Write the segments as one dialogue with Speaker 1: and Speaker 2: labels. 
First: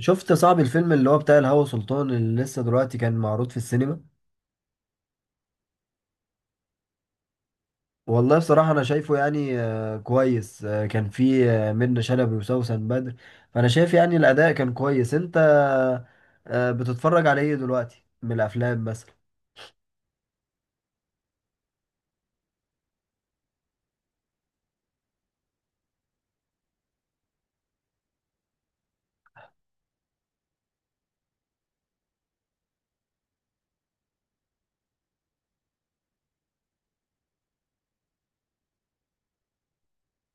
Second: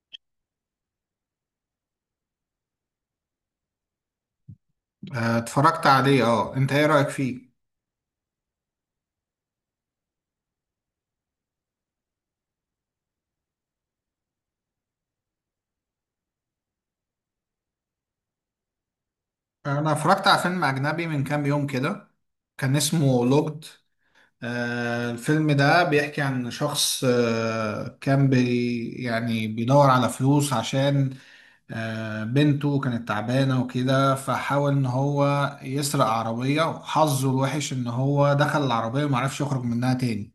Speaker 1: شفت صعب الفيلم اللي هو بتاع الهوى سلطان اللي لسه دلوقتي كان معروض في السينما.
Speaker 2: آه، اتفرجت عليه. اه انت ايه رأيك فيه؟
Speaker 1: والله بصراحة أنا شايفه يعني كويس. كان فيه منة شلبي وسوسن بدر. فأنا شايف يعني الأداء كان كويس. أنت بتتفرج على إيه دلوقتي من الأفلام مثلا؟
Speaker 2: انا اتفرجت على فيلم اجنبي من كام يوم كده. كان اسمه لوجد. الفيلم ده بيحكي عن شخص آه كان بي يعني بيدور على فلوس عشان بنته كانت تعبانة وكده، فحاول ان هو يسرق عربية، وحظه الوحش ان هو دخل العربية ومعرفش يخرج منها تاني.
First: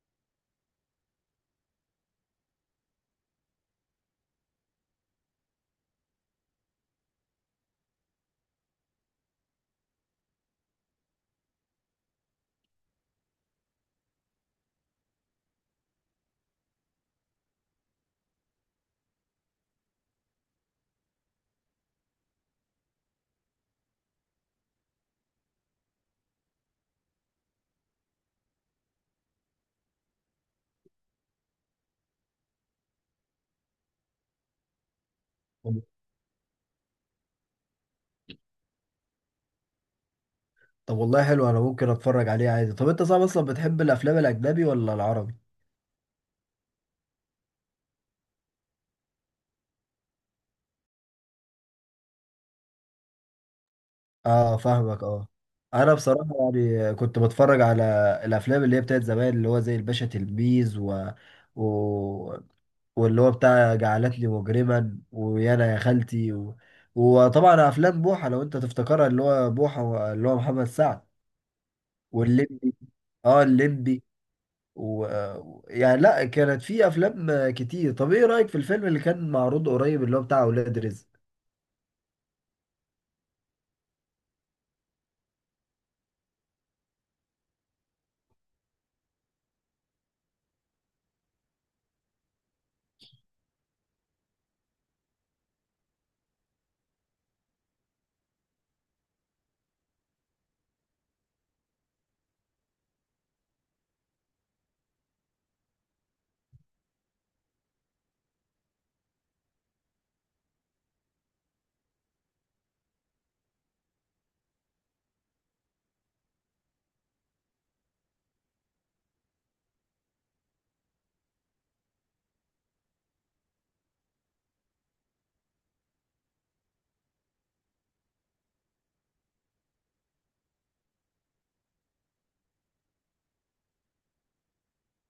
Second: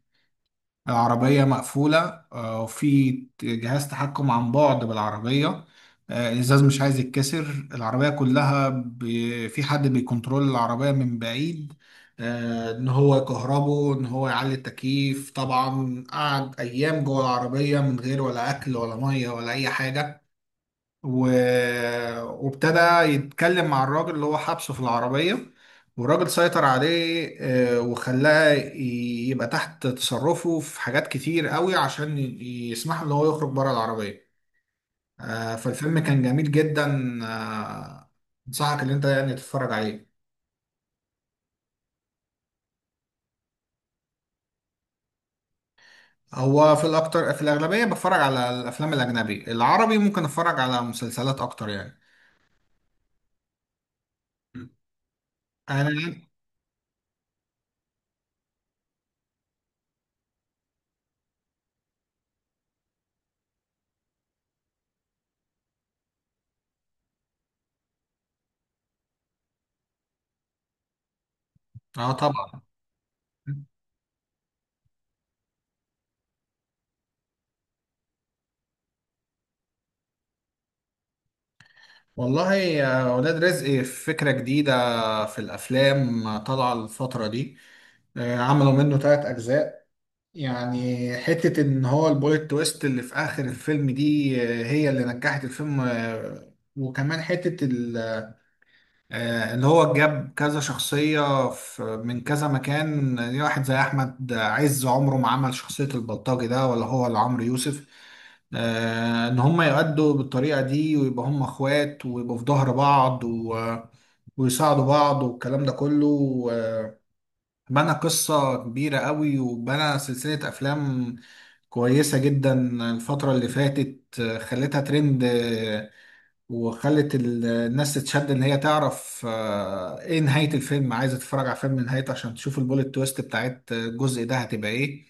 Speaker 2: العربية مقفولة، وفي جهاز تحكم عن بعد بالعربية. الإزاز مش عايز يتكسر، العربية كلها في حد بيكنترول العربية من بعيد. إن هو يكهربه، إن هو يعلي التكييف. طبعا قعد أيام جوه العربية من غير ولا أكل ولا مية ولا أي حاجة. و... وابتدى يتكلم مع الراجل اللي هو حبسه في العربية. والراجل سيطر عليه، وخلاه يبقى تحت تصرفه في حاجات كتير قوي عشان يسمح له ان هو يخرج بره العربية.
Speaker 1: طب
Speaker 2: فالفيلم كان جميل جدا. آه، انصحك ان انت يعني تتفرج عليه.
Speaker 1: طب والله حلو، أنا ممكن أتفرج عليه عادي. طب أنت صعب أصلا بتحب الأفلام الأجنبي ولا العربي؟
Speaker 2: هو في الاكتر في الاغلبية بتفرج على الافلام الاجنبي. العربي ممكن اتفرج على مسلسلات اكتر يعني.
Speaker 1: اه فاهمك اه.
Speaker 2: انا.
Speaker 1: انا بصراحه يعني كنت بتفرج على الافلام اللي هي بتاعت زمان، اللي هو زي الباشا تلميذ و... واللي هو بتاع جعلتني مجرما، ويانا يا خالتي، وطبعا افلام بوحه، لو انت تفتكرها اللي هو بوحه اللي هو محمد سعد
Speaker 2: اه طبعا.
Speaker 1: واللمبي. اه اللمبي و... يعني لا، كانت في افلام كتير. طب ايه رايك في الفيلم اللي كان معروض قريب اللي هو بتاع اولاد رزق؟
Speaker 2: والله يا ولاد رزق فكرة جديدة في الافلام طالعه الفتره دي. عملوا منه ثلاث اجزاء. يعني حته ان هو البوليت تويست اللي في اخر الفيلم دي هي اللي نجحت الفيلم. وكمان حته اللي هو جاب كذا شخصيه في من كذا مكان. يعني واحد زي احمد عز عمره ما عمل شخصيه البلطجي ده، ولا هو ولا عمرو يوسف. ان هم يؤدوا بالطريقه دي، ويبقى هم اخوات، ويبقوا في ظهر بعض، ويساعدوا بعض والكلام ده كله. بنى قصة كبيرة قوي، وبنى سلسلة أفلام كويسة جدا. الفترة اللي فاتت خلتها ترند. وخلت الناس تتشد إن هي تعرف إيه نهاية الفيلم. عايزة تتفرج على فيلم نهايته عشان تشوف البوليت تويست بتاعت الجزء ده هتبقى إيه.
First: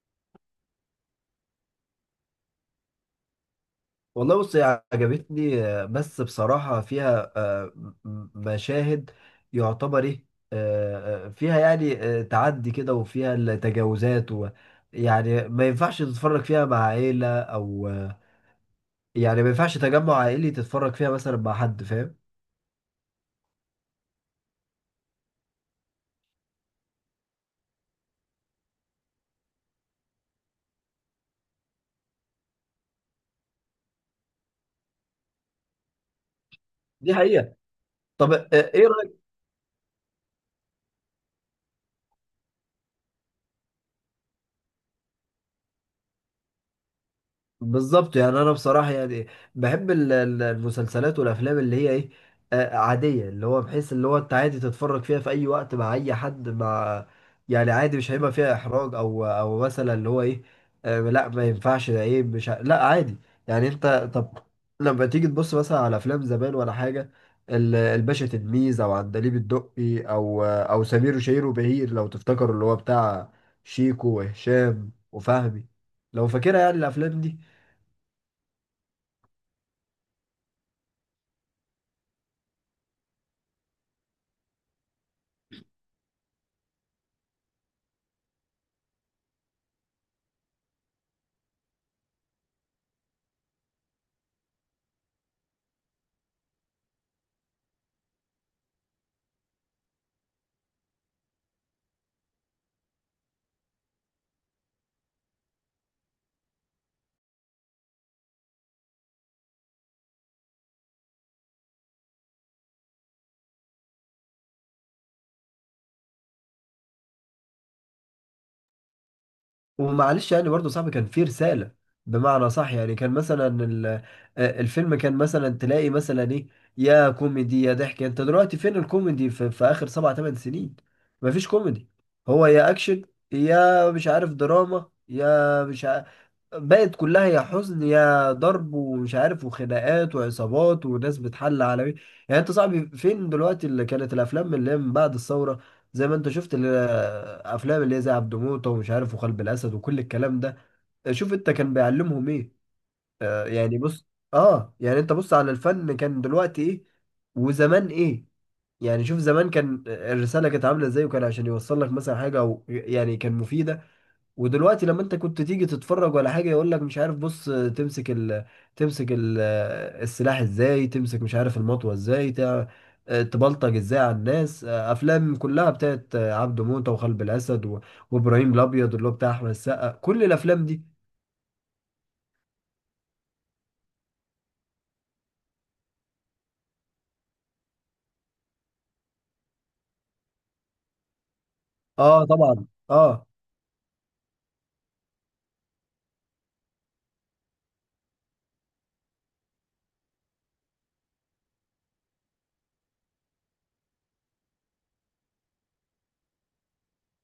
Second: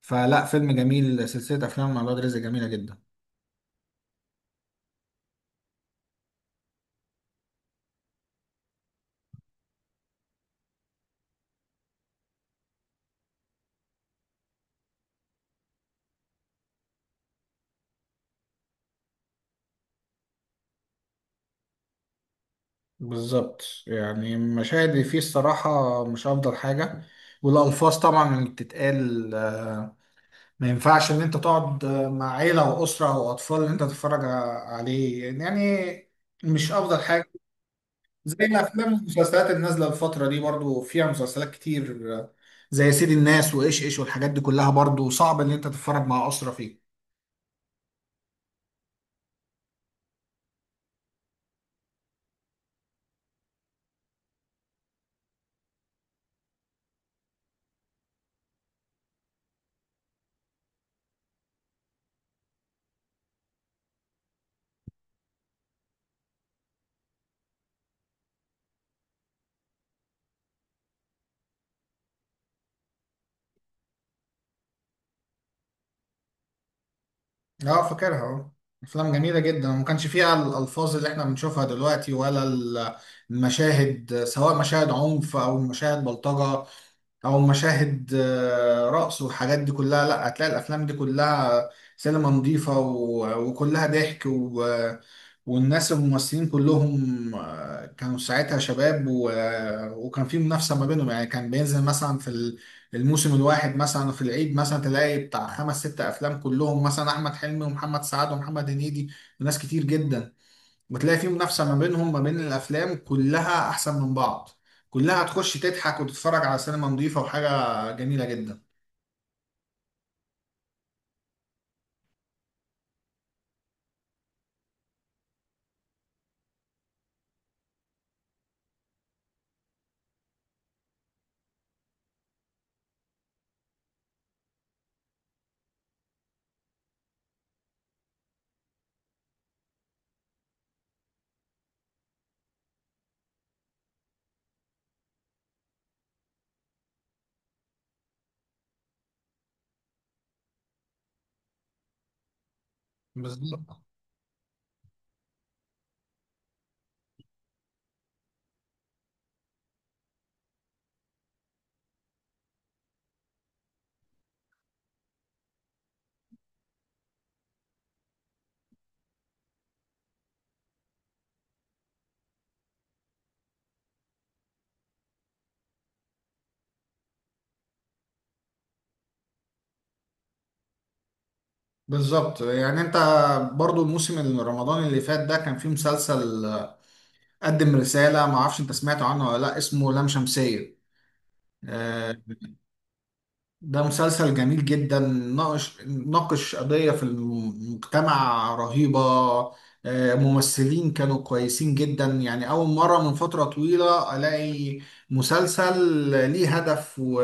Speaker 2: فلا، فيلم جميل. سلسلة أفلام مع الواد رزق جميلة جدا.
Speaker 1: والله بص هي عجبتني، بس بصراحة فيها مشاهد يعتبر ايه، فيها يعني تعدي كده وفيها التجاوزات و يعني ما ينفعش تتفرج فيها مع عيلة أو يعني ما ينفعش تجمع عائلي تتفرج فيها مثلا مع حد، فاهم؟
Speaker 2: بالظبط. يعني المشاهد اللي فيه الصراحة مش أفضل حاجة. والألفاظ طبعا اللي بتتقال. ما ينفعش ان انت تقعد مع عيلة واسرة واطفال ان انت تتفرج عليه. يعني مش افضل
Speaker 1: دي
Speaker 2: حاجة.
Speaker 1: حقيقة. طب
Speaker 2: زي
Speaker 1: ايه
Speaker 2: الافلام
Speaker 1: رأيك؟
Speaker 2: والمسلسلات النازلة الفترة دي برضو فيها مسلسلات كتير زي سيد الناس وايش ايش والحاجات دي كلها. برضو صعب ان انت تتفرج مع اسرة فيه.
Speaker 1: بالظبط يعني انا بصراحه يعني بحب المسلسلات والافلام اللي هي ايه، عاديه، اللي هو بحيث اللي هو انت عادي تتفرج فيها في اي وقت مع اي حد مع يعني عادي، مش هيبقى فيها احراج او او مثلا اللي هو ايه، لا ما ينفعش ده ايه مش لا عادي. يعني انت طب لما تيجي تبص مثلا على افلام زمان ولا حاجه، الباشا تلميذ او عندليب الدقي او او سمير وشهير وبهير، لو تفتكروا اللي هو بتاع شيكو وهشام وفهمي، لو فاكرها يعني الافلام دي.
Speaker 2: اه، فاكرها. اه، افلام جميلة جدا، وما كانش فيها الالفاظ اللي احنا بنشوفها دلوقتي، ولا المشاهد، سواء مشاهد عنف او مشاهد بلطجة او مشاهد رقص والحاجات دي كلها. لا، هتلاقي الافلام دي كلها سينما نظيفه وكلها ضحك والناس الممثلين كلهم كانوا ساعتها شباب وكان في منافسه ما بينهم. يعني كان بينزل مثلا في الموسم الواحد، مثلا في العيد، مثلا تلاقي بتاع خمس ست افلام، كلهم مثلا احمد حلمي ومحمد سعد ومحمد هنيدي وناس كتير جدا. وتلاقي في منافسة ما بينهم ما بين الأفلام كلها أحسن من بعض. كلها هتخش تضحك وتتفرج على سينما نظيفة وحاجة جميلة جدا.
Speaker 1: ومعلش يعني برضه صاحبي كان فيه رسالة، بمعنى صح. يعني كان مثلا الفيلم كان مثلا تلاقي مثلا ايه، يا كوميدي يا ضحك. انت دلوقتي فين الكوميدي في، في اخر سبع ثمان سنين؟ مفيش كوميدي. هو يا اكشن يا مش عارف دراما يا مش عارف، بقت كلها يا حزن يا ضرب ومش عارف وخناقات وعصابات وناس بتحل على مين. يعني انت صاحبي فين دلوقتي اللي كانت الافلام اللي هي من بعد الثوره؟ زي ما انت شفت الافلام اللي هي زي عبد موته ومش عارف وقلب الاسد وكل الكلام ده، شوف انت كان بيعلمهم ايه. آه
Speaker 2: بالظبط،
Speaker 1: يعني بص، اه يعني انت بص على الفن كان دلوقتي ايه وزمان ايه. يعني شوف زمان كان الرساله كانت عامله ازاي، وكان عشان يوصل لك مثلا حاجه او يعني كان مفيده. ودلوقتي لما انت كنت تيجي تتفرج ولا حاجه يقول لك مش عارف بص تمسك تمسك ال... السلاح ازاي تمسك، مش عارف المطوه ازاي تبلطج ازاي على الناس. افلام كلها بتاعت عبده موته وخلب الاسد وابراهيم الابيض اللي هو بتاع احمد السقا، كل الافلام دي.
Speaker 2: بالظبط. يعني انت. برضو الموسم رمضان اللي فات ده كان فيه مسلسل قدم رسالة. ما اعرفش انت سمعت عنه ولا لا، اسمه لام شمسية. آه،
Speaker 1: اه طبعا اه.
Speaker 2: ده مسلسل جميل جدا، ناقش قضية في المجتمع رهيبة. ممثلين كانوا كويسين جدا. يعني أول مرة من فترة طويلة ألاقي مسلسل ليه هدف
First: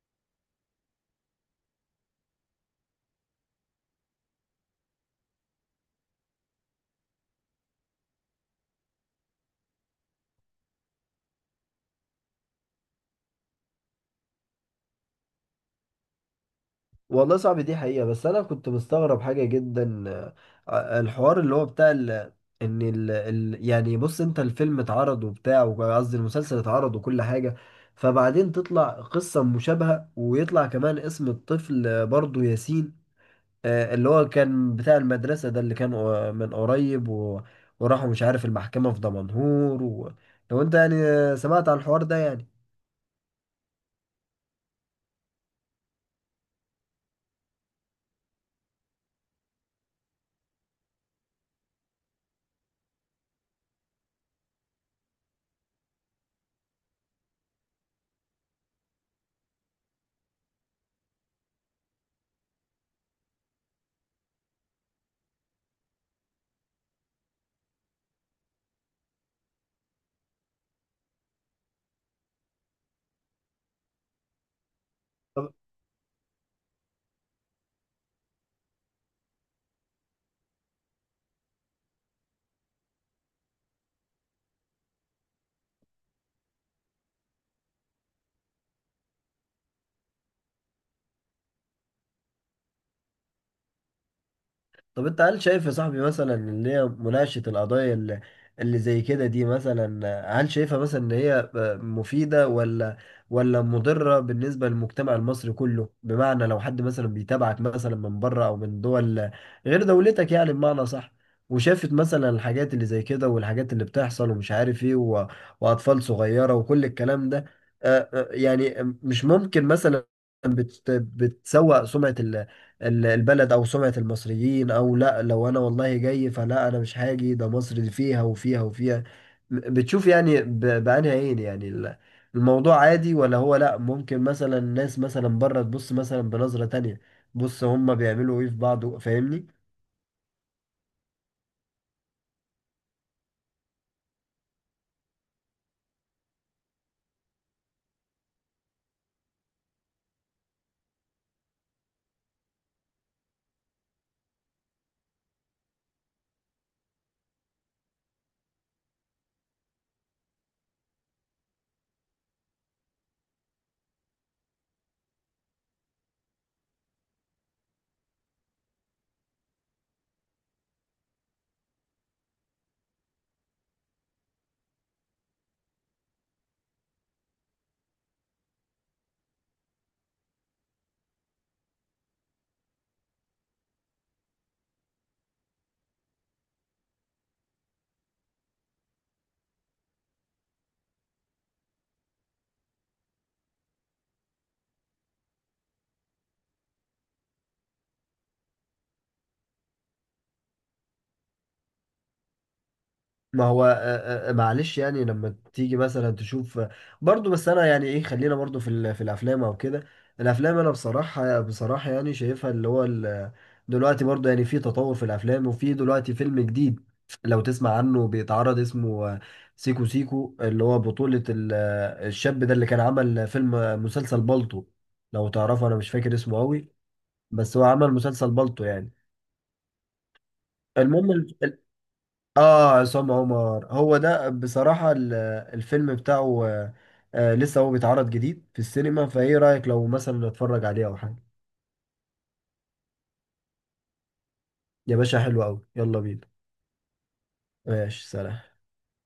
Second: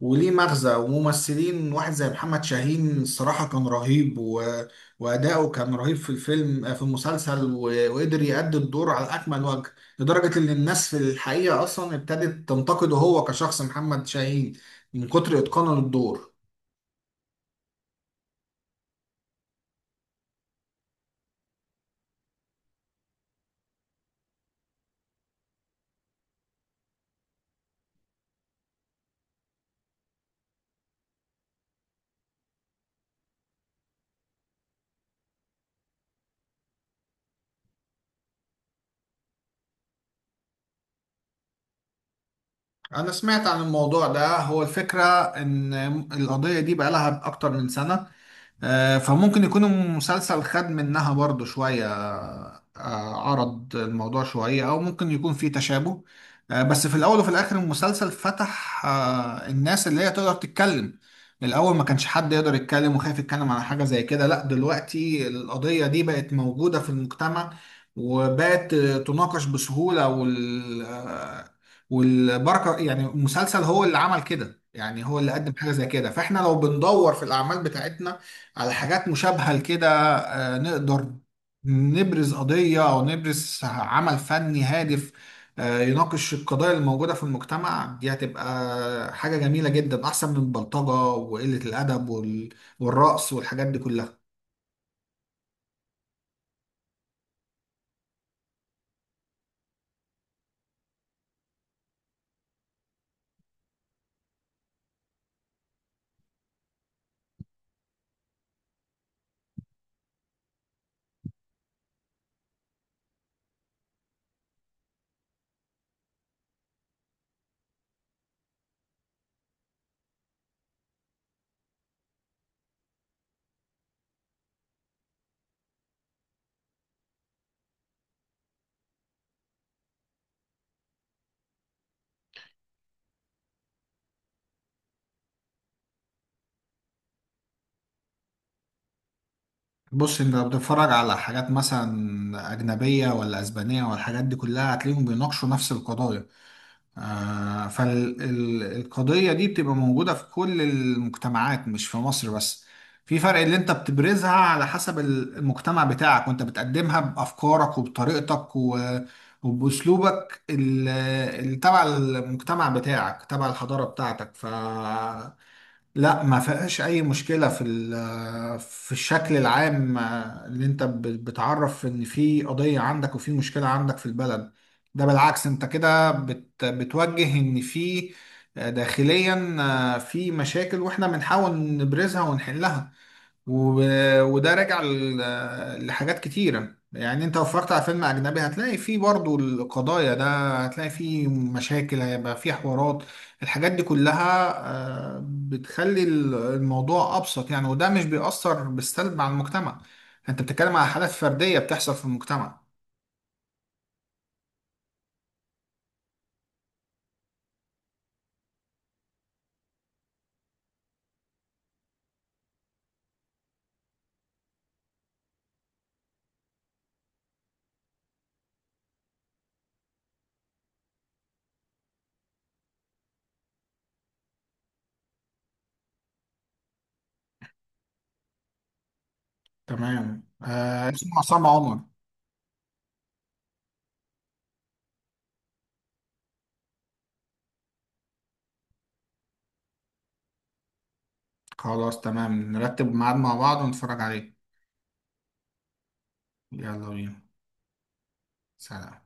Speaker 2: وليه مغزى. وممثلين واحد زي محمد شاهين الصراحة كان رهيب وأداؤه كان رهيب في الفيلم، في المسلسل، وقدر يأدي الدور على أكمل وجه. لدرجة إن الناس في الحقيقة أصلا ابتدت تنتقده هو كشخص محمد شاهين من كتر إتقانه للدور.
Speaker 1: والله صعب دي حقيقة. بس أنا كنت مستغرب حاجة جدا، الحوار اللي هو بتاع إن يعني بص أنت الفيلم اتعرض وبتاع، قصدي المسلسل اتعرض وكل حاجة، فبعدين تطلع قصة مشابهة ويطلع كمان اسم الطفل برضه ياسين، اللي هو كان بتاع المدرسة ده اللي كان من قريب وراحوا مش عارف المحكمة في دمنهور لو أنت يعني سمعت عن الحوار ده يعني.
Speaker 2: أنا سمعت عن الموضوع ده. هو الفكرة إن القضية دي بقالها أكتر من سنة. فممكن يكون المسلسل خد منها برضو شوية. عرض الموضوع شوية، أو ممكن يكون فيه تشابه. بس في الأول وفي الآخر المسلسل فتح الناس اللي هي تقدر تتكلم. الأول ما كانش حد يقدر يتكلم وخايف يتكلم على حاجة زي كده. لا، دلوقتي القضية دي بقت موجودة في المجتمع، وبقت تناقش بسهولة. والبركة يعني المسلسل هو اللي عمل كده. يعني هو اللي قدم حاجة زي كده. فاحنا لو بندور في الأعمال بتاعتنا على حاجات مشابهة لكده نقدر نبرز قضية أو نبرز عمل فني هادف يناقش القضايا الموجودة في المجتمع. دي هتبقى حاجة جميلة جدا، أحسن من البلطجة وقلة الأدب والرقص والحاجات دي كلها.
Speaker 1: طب انت هل شايف يا صاحبي مثلا ان هي مناقشة القضايا اللي، اللي زي كده دي مثلا، هل شايفها مثلا ان هي مفيدة ولا ولا مضرة بالنسبة للمجتمع المصري كله؟ بمعنى لو حد مثلا بيتابعك مثلا من بره او من دول غير دولتك، يعني بمعنى صح، وشافت مثلا الحاجات اللي زي كده والحاجات اللي بتحصل ومش عارف ايه واطفال صغيرة وكل الكلام ده، اه، يعني مش ممكن مثلا بتسوء سمعة البلد او سمعة المصريين؟ او لا لو انا والله جاي فلا انا مش هاجي، ده مصر دي فيها وفيها وفيها. بتشوف يعني بأنهي عين يعني الموضوع عادي، ولا هو لا ممكن مثلا الناس مثلا بره تبص مثلا بنظرة تانية بص هما بيعملوا ايه في بعض، فاهمني؟
Speaker 2: بص انت لو بتتفرج على حاجات مثلا أجنبية ولا أسبانية والحاجات دي كلها، هتلاقيهم بيناقشوا نفس القضايا. فالقضية دي بتبقى موجودة في كل المجتمعات، مش في مصر بس. في فرق اللي انت بتبرزها على حسب المجتمع بتاعك، وانت بتقدمها بأفكارك وبطريقتك وبأسلوبك اللي تبع المجتمع بتاعك، تبع الحضارة بتاعتك. ف. لا، ما فيهاش اي مشكله في في الشكل العام. اللي انت بتعرف ان في قضيه عندك وفي مشكله عندك في البلد. ده بالعكس. انت كده بتوجه ان في، داخليا، في مشاكل، واحنا بنحاول نبرزها ونحلها وب... وده راجع لحاجات كتيرة. يعني انت لو اتفرجت على فيلم اجنبي هتلاقي فيه برضو القضايا ده، هتلاقي فيه مشاكل، هيبقى فيه حوارات، الحاجات دي كلها بتخلي الموضوع ابسط يعني. وده مش بيأثر بالسلب على المجتمع. انت بتتكلم على حالات فردية بتحصل في المجتمع.
Speaker 1: ما هو معلش يعني لما تيجي مثلا تشوف برضو، بس انا يعني ايه خلينا برضو في في الافلام او كده. الافلام انا بصراحة يعني شايفها اللي هو دلوقتي برضو يعني في تطور في الافلام، وفي دلوقتي فيلم جديد لو تسمع عنه بيتعرض اسمه سيكو سيكو، اللي هو بطولة الشاب ده اللي كان عمل فيلم مسلسل بالطو، لو تعرفه. انا مش فاكر اسمه قوي، بس هو عمل مسلسل بالطو يعني،
Speaker 2: تمام. اسمه
Speaker 1: المهم.
Speaker 2: عصام عمر.
Speaker 1: اه عصام عمر، هو ده بصراحة الفيلم بتاعه، لسه هو بيتعرض جديد في السينما، فايه رأيك لو مثلا نتفرج عليه او حاجة؟
Speaker 2: خلاص، تمام، نرتب ميعاد مع بعض ونتفرج عليه.
Speaker 1: يا باشا حلو قوي، يلا بينا.
Speaker 2: يلا بينا.
Speaker 1: ماشي سلام.
Speaker 2: سلام.